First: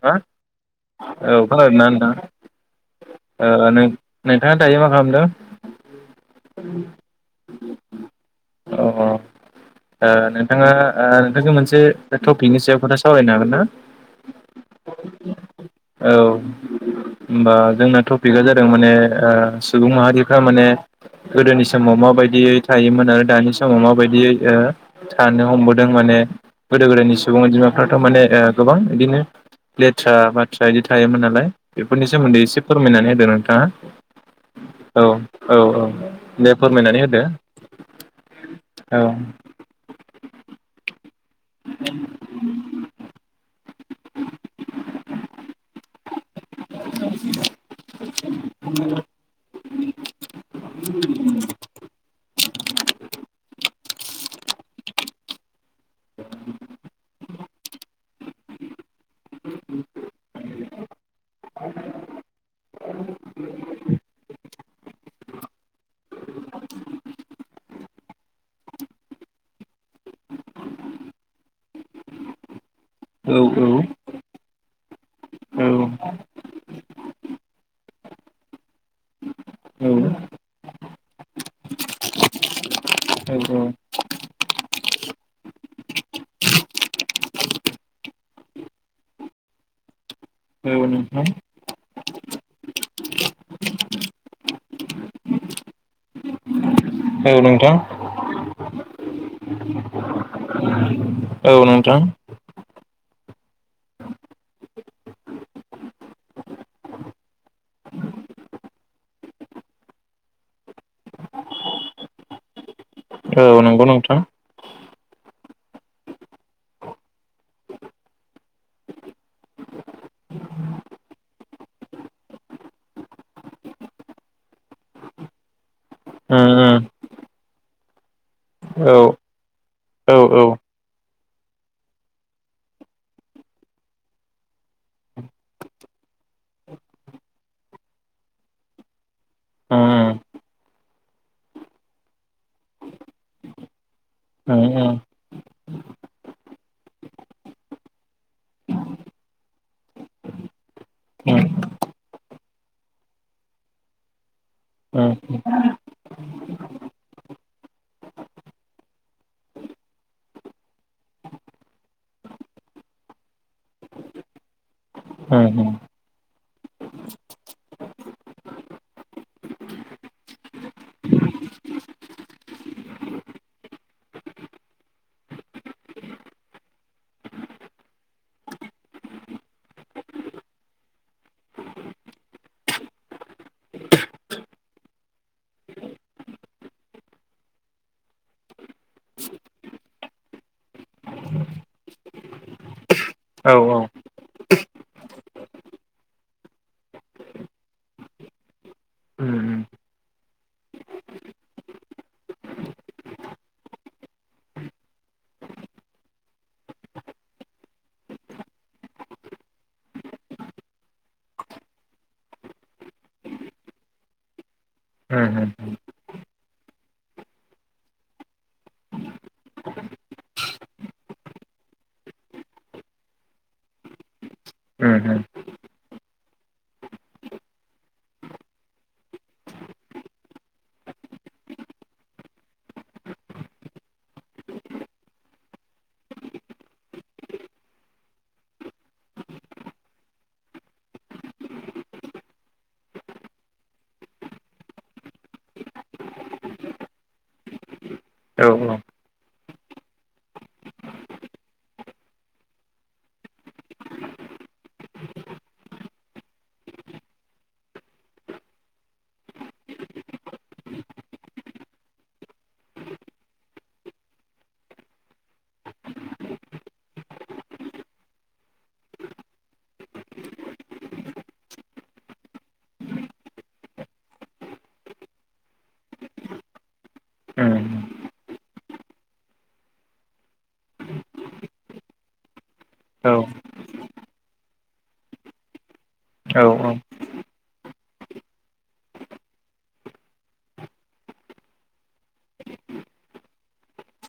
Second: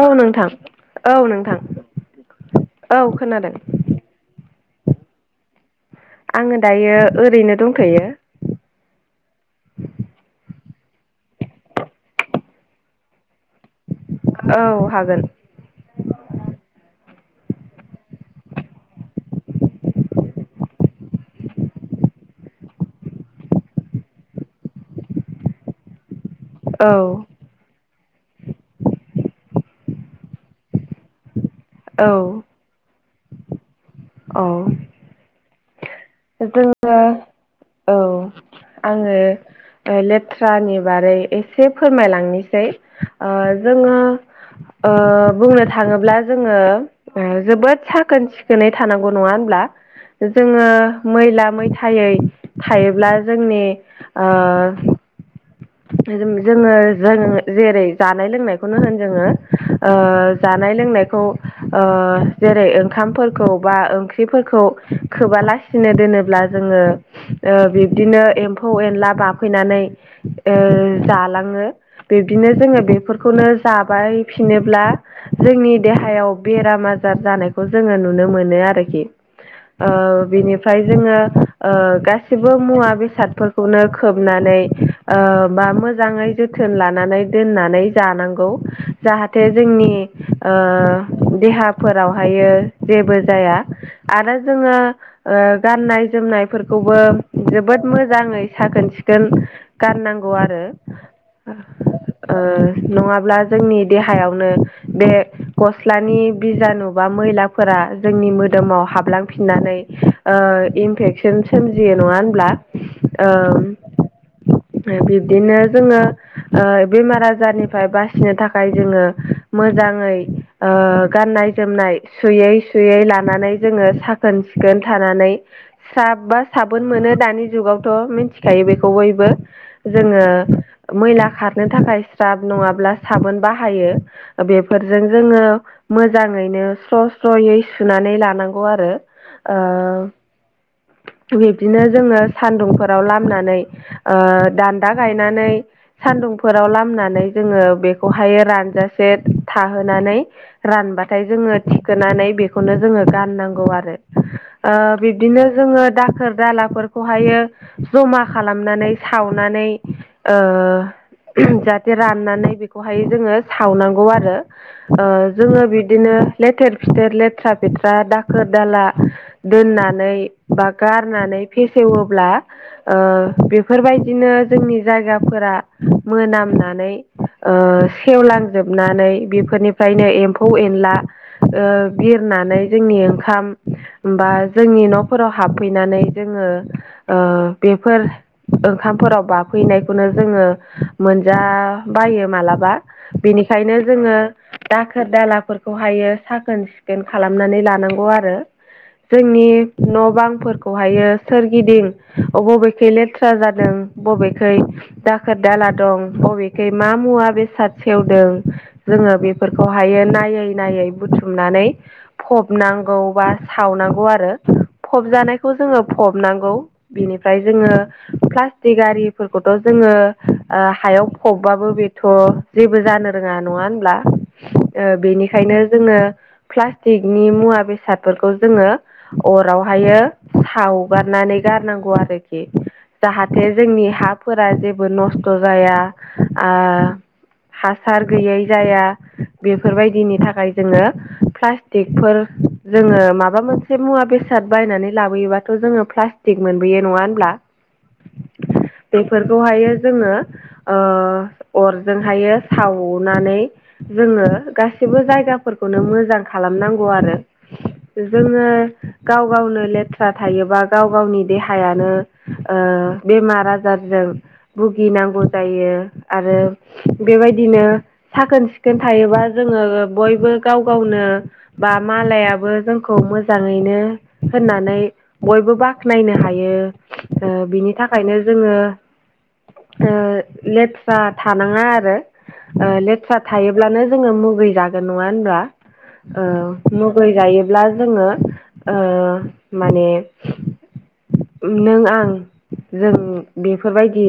औ नोंथां औ खोनादों ना नोंथां औ खोनादों ओ नोंथाङा दायो मा खालामदों? आङो दायो ओरैनो दंथायो अ अ नोंथाङा ओ नोंथांनि मोनसे टपिकनि सायाव खोथा सावरायनो हागोन ना औ होगोन औ होमबा जोंना टपिकआ जादों माने ओ सुबुं माहारिफ्रा माने गोदोनि समाव माबायदियै थायोमोन आरो दानि समाव माबायदियै ओ थानो हमबोदों माने गोदो औ गोदायनि सुबुं अनजिमाफ्राथ' ओ माने गोबां बिदिनो लेथ्रा बाथ्रा बिदि थायोमोन नालाय बेफोरनि औ सोमोन्दै एसे फोरमायनानै होदों नोंथाङा। औ औ औ औ दे जोङो फोरमायनानै होदो औ औ आङो लेथ्रानि बारै एसे फोरमायलांनिसै जोङो ओ बुंनो थाङोब्ला जोङो ओ जोबोद साखोन सिखो थानांगौ नङा होनब्ला जोङो मैला मैथायै थायोब्ला जोंनि ओ जोङो जोंङो जेरै जानाय लोंनायखौनो होन जोङो ओ जानाय लोंनाय ओ जेरै ओंखामफोरखौ बा ओंख्रिफोरखौ खोबालासि सिनो दोनोब्ला जोङो ओ बिब्दिनो एम्फौ एनला बाफैनानै ओ जालाङो बिब्दिनो जोङो बेफोरखौनो औ औ जाबाय फिनोब्ला औ नोंथां जोंनि देहा हायाव बेराम आजार जानायखौ जोङो नुनो मोनो आरोखि [inaudible] ओ बिनिफ्राय जोङो ओ गासिबो मुवा बेसादफोरखौनो खोबनानै ओ बा मोजाङै जोथोन लानो नानै दोननानै जानांगौ जाहाथे जोंनि ओ देहाफोरावहायो जेबो जाया। आरो जोङो ओ गाननाय जोमनाय खौबो जोबोद मोजाङै साखोन सिखोन नांगौ आरो औ नोंथां ओ ओ नङाब्ला जोंनि देहायावनो बे गस्लानि बिजानु बा मैला फोरा जोंनि मोदोमाव हाबलांफिननानै ओ इनफेकसन सोमजियो नङा होनब्ला। औ नंगौ नोंथां। ओ बिब्दिनो जोङो ओ बेमार आजारनिफ्राय बासिनो थाखाय जोङो मोन मोजाङै ओ गाननाय जोमनाय सुयै सुयै लानानै जोङो साखोन सिखोन खोन थानानै साब बा उम साबोन मोनो दानि जुगावथ' मिन्थिखायो उम औ बेखौ बयबो औ औ उम जोङो मैला खारनो थाखाय स्राब नङाब्ला साबोन बाहायो बेफोरजों जोङो मोजाङैनो स्र' स्र'यै सुनानै लानांगौ आरो ओ बिब्दिनो जोङो सान्दुंफोराव लामनानै ओ उम दान्दा गायनानै सान्दुंफोराव लामनानै जोङो बेखौहायो रानजासे थाहोनानै रानबाथाय उम जोङो थिखोनानै बेखौनो जोङो गाननांगौ आरो। उम बिब्दिनो जोङो दाखोर दालाफोरखौहायो जमा खालामनानै सावनानै ओ जाहाथे राननानै बेखौहाय जोङो सावनांगौ आरो उम जोङो उम बिदिनो लेथेर फिथेर लेथ्रा फेथ्रा दाखोर दाला दोननानै बा गारनानै नानै फेसेवोब्लाओ बेफोरबायदिनो जोंनि जायगाफोरा मोनामनानै सेवलांजोब हाबनानै बेफोरनिफ्रायनो एम्फौ एनला बिरनानै जोंनि ओंखाम हबा जोंनि न'फोराव हाबफैनानै जोङो बेफोर ओंखामफोराव बाफैनायखौनो जोङो मोनजा बायो मालाबा औ औ बेनिखायनो जोङो दाखोर दालाफोरखौहायो साखोन सिखोन खालामनानै लानांगौ आरो। उम जोंनि न' बांफोरखौहायो सोरगिदिं अबबेख लेथ्रा लेथ्रा जादों बबेखै दाखोर दाला दं बबेखाय मा मुवा बेसाद सेवदों जोङो बेफोरखौहायो नायै नायै बुथुमनानै फबनांगौ बा सावनांगौ आरो उम उम फबजानायखौ जोङो फबनांगौ बिनिफ्राय जोङो प्लास्टिक आरिफोरखौथ' जोङो हायाव ओ फबबाबो बेथ' जेबो जा जानो रोङा नङा होनब्ला उम औ ओ बेनिखायनो जोङो प्लास्टिकनि मुवा बेसादफोरखौ जोङो अरावहायो सावगारनानै गारनांगौ आरोखि। जाहाथे जोंनि हाफोरा जेबो नस्थ' जाया। आ हासार गैयै जाया। बेफोरबायदिनि थाखाय जोङो प्लास्टिकफोर जोङो माबा मोनसे मुवा बेसाद साद बायनानै लाबोयोबाथ' जोङो प्लास्टिक मोनबोयो नङा होनब्ला? औ। उम औ बेफोरखौहायो जोङो ओ अरजोंहायो सावनानै जोङो गासिबो जायगाफोर खौनो मोजां खालामनांगौ आरो। जोङो गाव गावनो लेथ्रा थायोबा गाव गावनि देहायानो ओ [inaudible] बेमार आजारजों भुगिनांगौ जायो आरो बेबायदिनो साखोन सिखोन थायोबा जोङो बयबो गाव गावनो बा मालायाबो जोंखौ मोजाङैनो होननानै बयबो बाख्नायनो हायो। ओ बिनि थाखायनो जोङो ओ लेथ्रा थानाङा आरो ओ लेथ्रा थायोब्लानो जोङो मुगै जागोन नङा होनब्ला? ओ मुगै जायोब्ला जोङो ओ माने नों आं [inaudible] [unintelligible] जों बेफोरबायदि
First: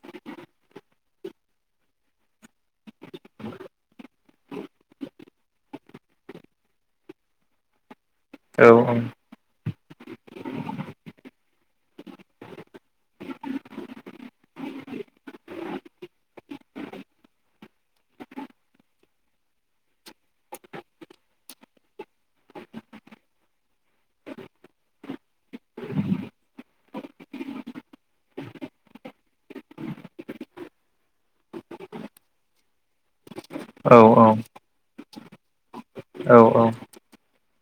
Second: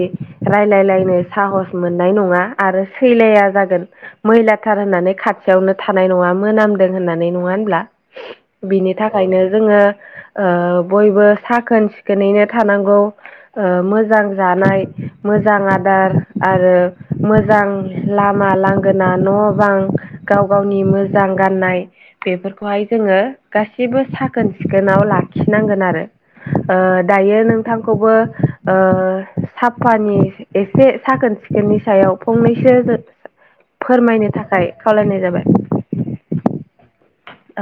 रायलायलायनो साहस मोननाय नङा आरो सैलाया जागोन मैलाथार होननानै खाथियावनो थानाय नङा मोनामदों होननानै नङा होनब्ला बिनि थाखायनो जोङो ओ बयबो साखोन सिखोनैनो थानांगौ। ओ मोजां जानाय मोजां आदार आरो मोजां लामा मा लांगोना न' बां गाव गावनि मोजां गाननाय बेफोरखौहाय जोङो गासैबो साखोन सिखोनाव लाखिनांगोन आरो ओ दायो नोंथांखौबो ओ साफानि एसे साखोन सिखोननि सायाव फं नैसो फोरमायनो थाखाय खावलायनाय औ जाबाय। औ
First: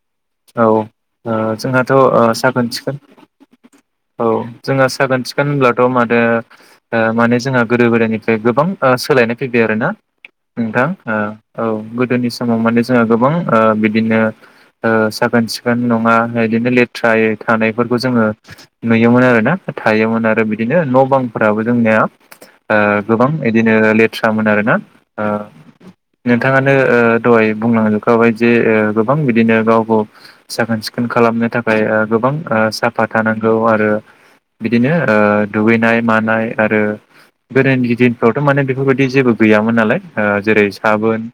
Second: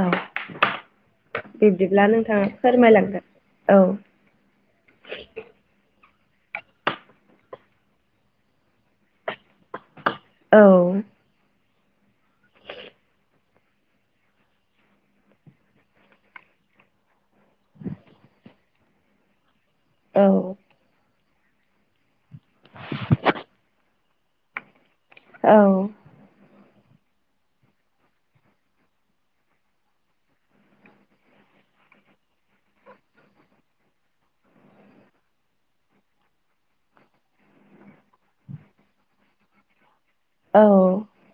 औ ओ जोंहाथ' ओ बिब्दिब्ला नोंथाङा साखोन सिखोन फोरमायलांगोन औ। जोंहा साखोन सिखोन होनब्लाथ' मादो ओ माने जोंहा गोदो गोदायनिफ्राय गोबां ओ सोलायनाय फैबाय आरो ना औ नोंथां ओ औ गोदोनि समाव माने जोंहा गोबां ओ बिदिनो ओ साखोन सिखोन नङा बिदिनो लेथ्रायै थानायफोरखौ जोङो नुयो योमोन आरोना औ थायोमोन आरो बिदिनो न' बांफोराबो जोंनिया ओ इबां बिदिनो लेथ्रामोन आरोना? ओ औ नोंथां नोंथाङानो दहाय बुंलांजोबखाबाय जे गोबां बिदिनो गावखौ साखोन सिखोन खालामनो थाखाय ओ गोबां ओ साफा थानांगौ आरो बिदिनो ओ दुगैनाय मानाय आरो गोदोनि दिनफ्रावथ' माने बेफोरबायदि जेबो गैया। गैयामोन नालाय ओ औ जेरै साबोन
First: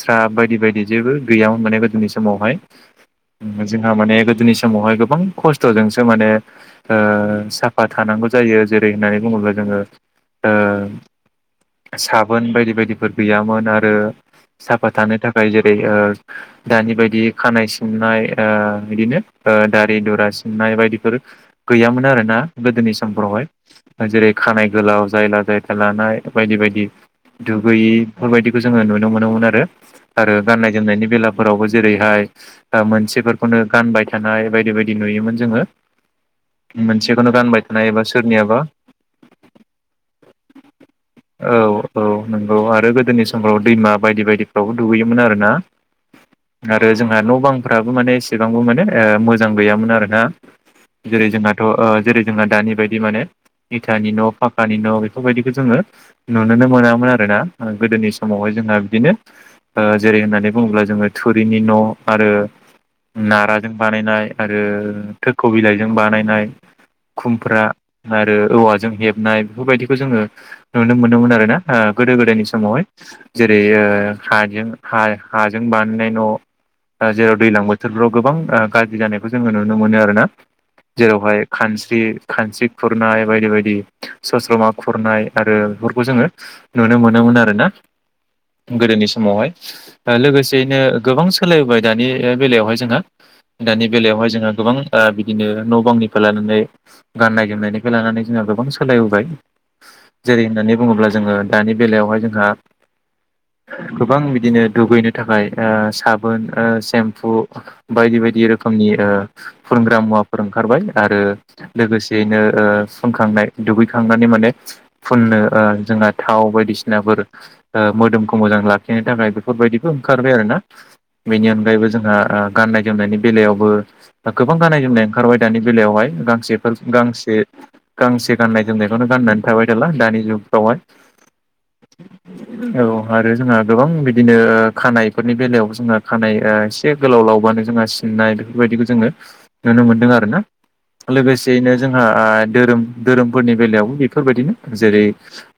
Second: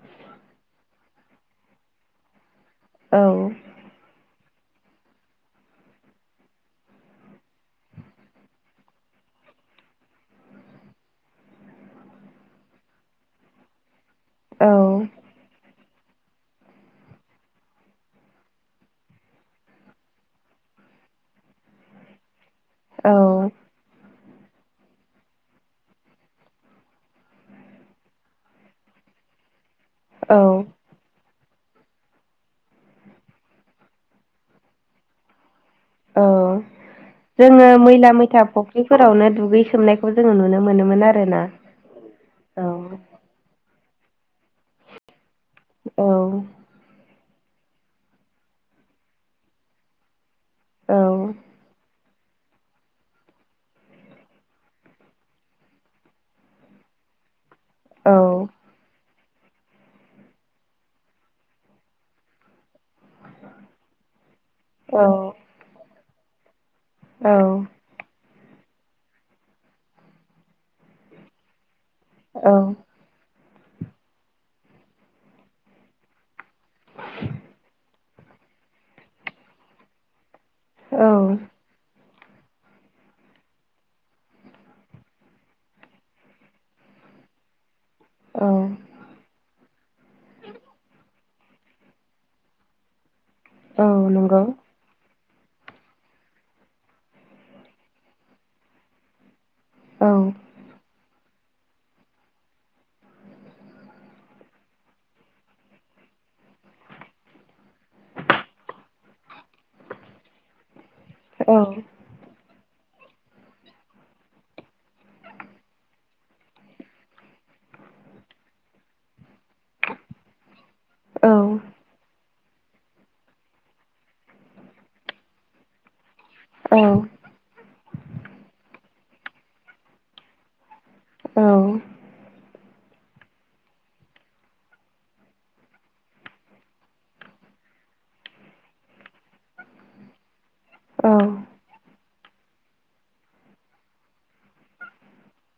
स्राब बायदि बायदि जेबो गैयामोन माने गोदोनि समावहाय। औ जोंहा माने गोदोनि समावहाय गोबां खस्थ'जोंसो माने ओ साफा थानांगौ जायो जेरै होननानै बुङोब्ला जोङो ओ साबोन बायदि बायदिफोर गैयामोन आरो साफा थानो थाखाय जे ओ दानि बायदि खानाय सिननाय ओ बिदिनो ओ दारि दुरा सिन नाय बायदिफोर गैयामोन आरो ना गोदोनि औ समफोरावहाय। ओ जेरै खानाइ गोलाव जायला जायथा लानाय बायदि बायदि। दुगैयि बेफोरबायदिखौ जोङो नुनो मोनोमोन आरो आरो गाननाय जोमनायनि बेला फोरावबो जेरैहाय ओ मोनसेफोरखौनो गानबाय थानाय बायदि बायदि नुयोमोन जोङो। औ [unintelligible] गानबाय जोङो थानाय एबा मैला मैथा सोरनियाबा फुख्रिफोरावनो दुगैसोमनायखौ जोङो नुनो मोनोमोन आ औ औ नंगौ आरो गोदोनि समफ्राव दैमा बायदि बायदि फोरावबो दुगैयोमोन आरो ना औ आरो जों न' बांफ्राबो माने एसेबांबो माने ओ मोजां गैयामोन आरो ना। औ जेरै जोंहाथ' ओ जेरै जोंहा दानि बायदि माने इथानि न' फाकानि न' बेफोरबायदिखौ जोङो नुुनोनो मोनामोन आरो ना। गोदोनि समावहाय जोंहा बिदिनो ओ जेरै होननानै बुङोब्ला जोङो थुरिनि न' आरो नाराजों बानायनाय आरो औ थोख' बिलाइजों बानायनाय। औ खुमफ्रा आरो औवाजों हेबनाय बेफोरबायदिखौ जोङो नुनो मोनदोंमोन आरो ना ओ गोदो गोदायनि समावहाय। जेरै ओ हाजों हा-हाजों बानायनाय न' ओ जेराव दैलां बोथोरफ्राव गोबां ओ गाज्रि जानायखौ जोङो नुनो मोनो आरो ना। औ जेरावहाय खानस्रि खानस्रि खुरनाय बायदि बायदि सस्र'मा खुरनाय आरो बेफोरखौ जोङो नुनो मोनोमोन आरो ना। गोदोनि समावहाय ओ लोगोसेयैनो गोबां सोलायबोबाय दानि ओ बेलायावहाय जोंहा। औ दानि बेलायावहाय नंगौ जोंहा गोबां ओ बि दिनो न' बांनिफ्राय लानानै गाननाय जोमनायनिफ्राय लानानै जोंहा गोबां सोलायबोबाय। औ जेरै होननानै बुङोब्ला जोङो दानि बेलायावहाय जोंहा गोबां बिदिनो दुगैनो थाखाय ओ साबोन ओ सेम्फु बायदि बायदि रोखोमनि ओ फोनग्रा मुवाफोर ओंखारबाय। आरो औ लोगोसेयैनो ओ फुनखांनाय दुगैखांनानै माने फुननो ओ जोंहा थाव बायदिसिनाफोर ओ मोदोमखौ मोजां लाखिनो थाखाय बेफोरबायदिबो ओंखारबाय आरो ना। औ बेनि अनगायैबो जोंहा ओ गाननाय जोमनायनि बेलायावबो दा गोबां गाननाय जोमनाय ओंखारबाय दानि बेलायावहाय। गांसेफोर औ गांसे गांसे गाननाय जोमनायखौनो गाननानै थाबाय थाला दानि जुगफ्रावहाय। औ। औ आरो जोंहा गोबां बिदिनो खानाइफोरनि बेलायाव जोंहा खानाइ ओ एसे गोलाव लावबा नो जोंहा सिननाय बेफोरबायदिखौ जोङो नुनो मोनदों आरो ना। औ लोगोसेयैनो जोंहा ओ धोरोम धोरोमफोरनि बेलायावबो बेफोरबायदिनो। जेरै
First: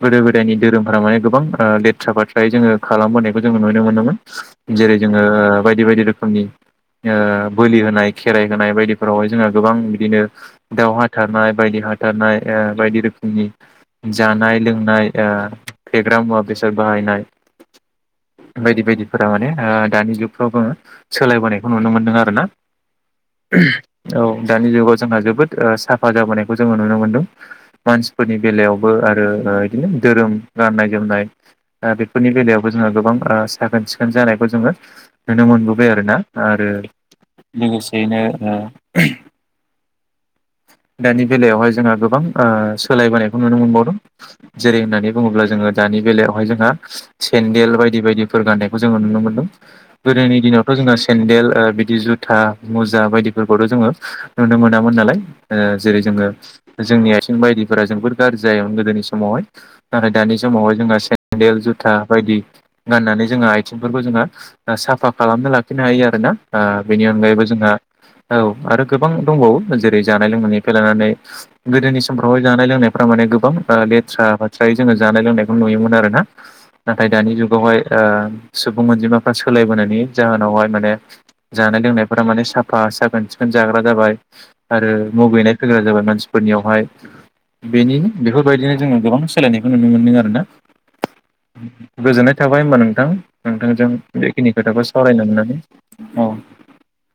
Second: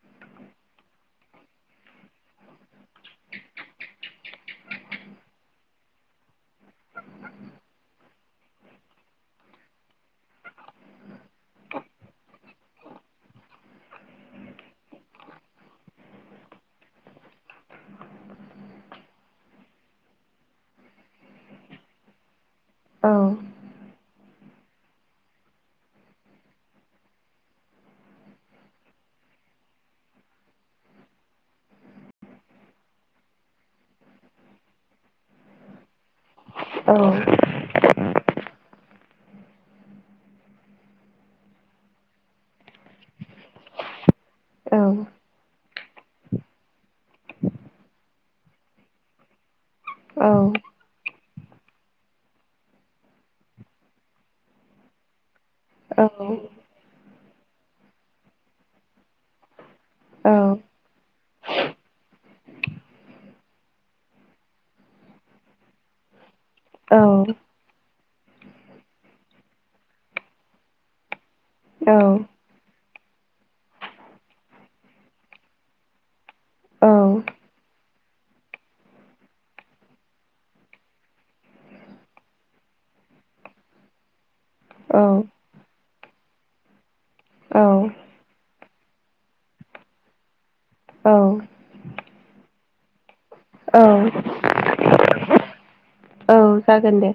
गोदो गोदायनि धोरोमफोरा माने गोबां ओ लेथ्रा फाथ्रायै जोङो खालामबोनायखौ जोङो नुनो मोनो मोन। जेरै जोङो बायदि बायदि रोखोमनि ओ बोलि होनाय खेराइ होनाय बायदिफोरावहाय जोंहा गोबां बिदिनो दाव हाथारनाय बायदि हाथारनाय ओ बायदि रोखोमनि जानाय लोंनाय ओ फेग्रा मुवा बेसाद बाहायनाय बायदि बायदिफोरा माने ओ दानि जुगफ्राव जोङो सोलायबोनायखौ नुनो मोनदों आरो ना। [unintelligible] औ दानि जुगाव जोंहा ओ जोबोद साफा जाबोनायखौ जोङो नुनो मोनदों। मानसिफोरनि बेलायाव बो आरो ओ इदिनो धोरोम गाननाय जोमनाय ओ बेफोरनि बेलायावबो जोंहा गोबां ओ साखोन सिखोन जानायखौ जोङो नुनो मोनबोबाय आरो ना। आरो लोगोसेयैनो ओ [unintelligible] दानि बेलायावहाय जोंहा गोबां ओ सोलायबोनायखौ नुनो मोनबावदों। जेरै होननानै बुङोब्ला जोङो दानि बेलायावहाय जोंहा सेन्देल बायदि बायदिफोर गाननायखौ जोङो नुनो मोन्दों। गोदोनि दिनावथ' जोङो सेन्देल ओ बिदि जुथा मुजा बायदिफोरखौथ' जोङो नुनो मोनामोन नालाय। ओ जेरै जोङो जोंनि आथिं बायदिफोरा जोबोर गाज्रि जायोमोन गोदोनि समावहाय नाथाय दानि समावहाय जोङो सेन्देल जुथा बायदि गाननानै जोङो आइथिंफोरखौ जोङो साफा खालामना लाखिनो हायो आरोना ओ बेनि अनगायैबो जोंहा औ आरो गोबां दंबावो जेरै जानाय लोंनायनिफ्राय लानखनै औ गोदोनि समावहाय जानाय लोंनाय फ्रा माने गोबां लेथ्रा बाथ्राय जोङो जानाय लोंनायखौ नुयोमोन आरो ना औ नाथाय दानि जुगावहाय ओ सुबुं अनजिमाफ्रा सोलायबोनायनि जाहोनावहाय माने जानाय लोंनायफोरा माने साफा साखोन सिखोन जाग्रा जाबाय आरो औ मुगैनाय फैग्रा जाबाय मानसिफोरनियावहाय औ बेनिनो बेफोरबायदिनो जोङो गोबां सोलायनायखौ नुनो मोनदों आरोना औ गोजोननाय थाबाय होमबा नोंथां औ नोंथांजों बेखिनि खोथाखौ सावरायनो मोननानै औ जागोन दे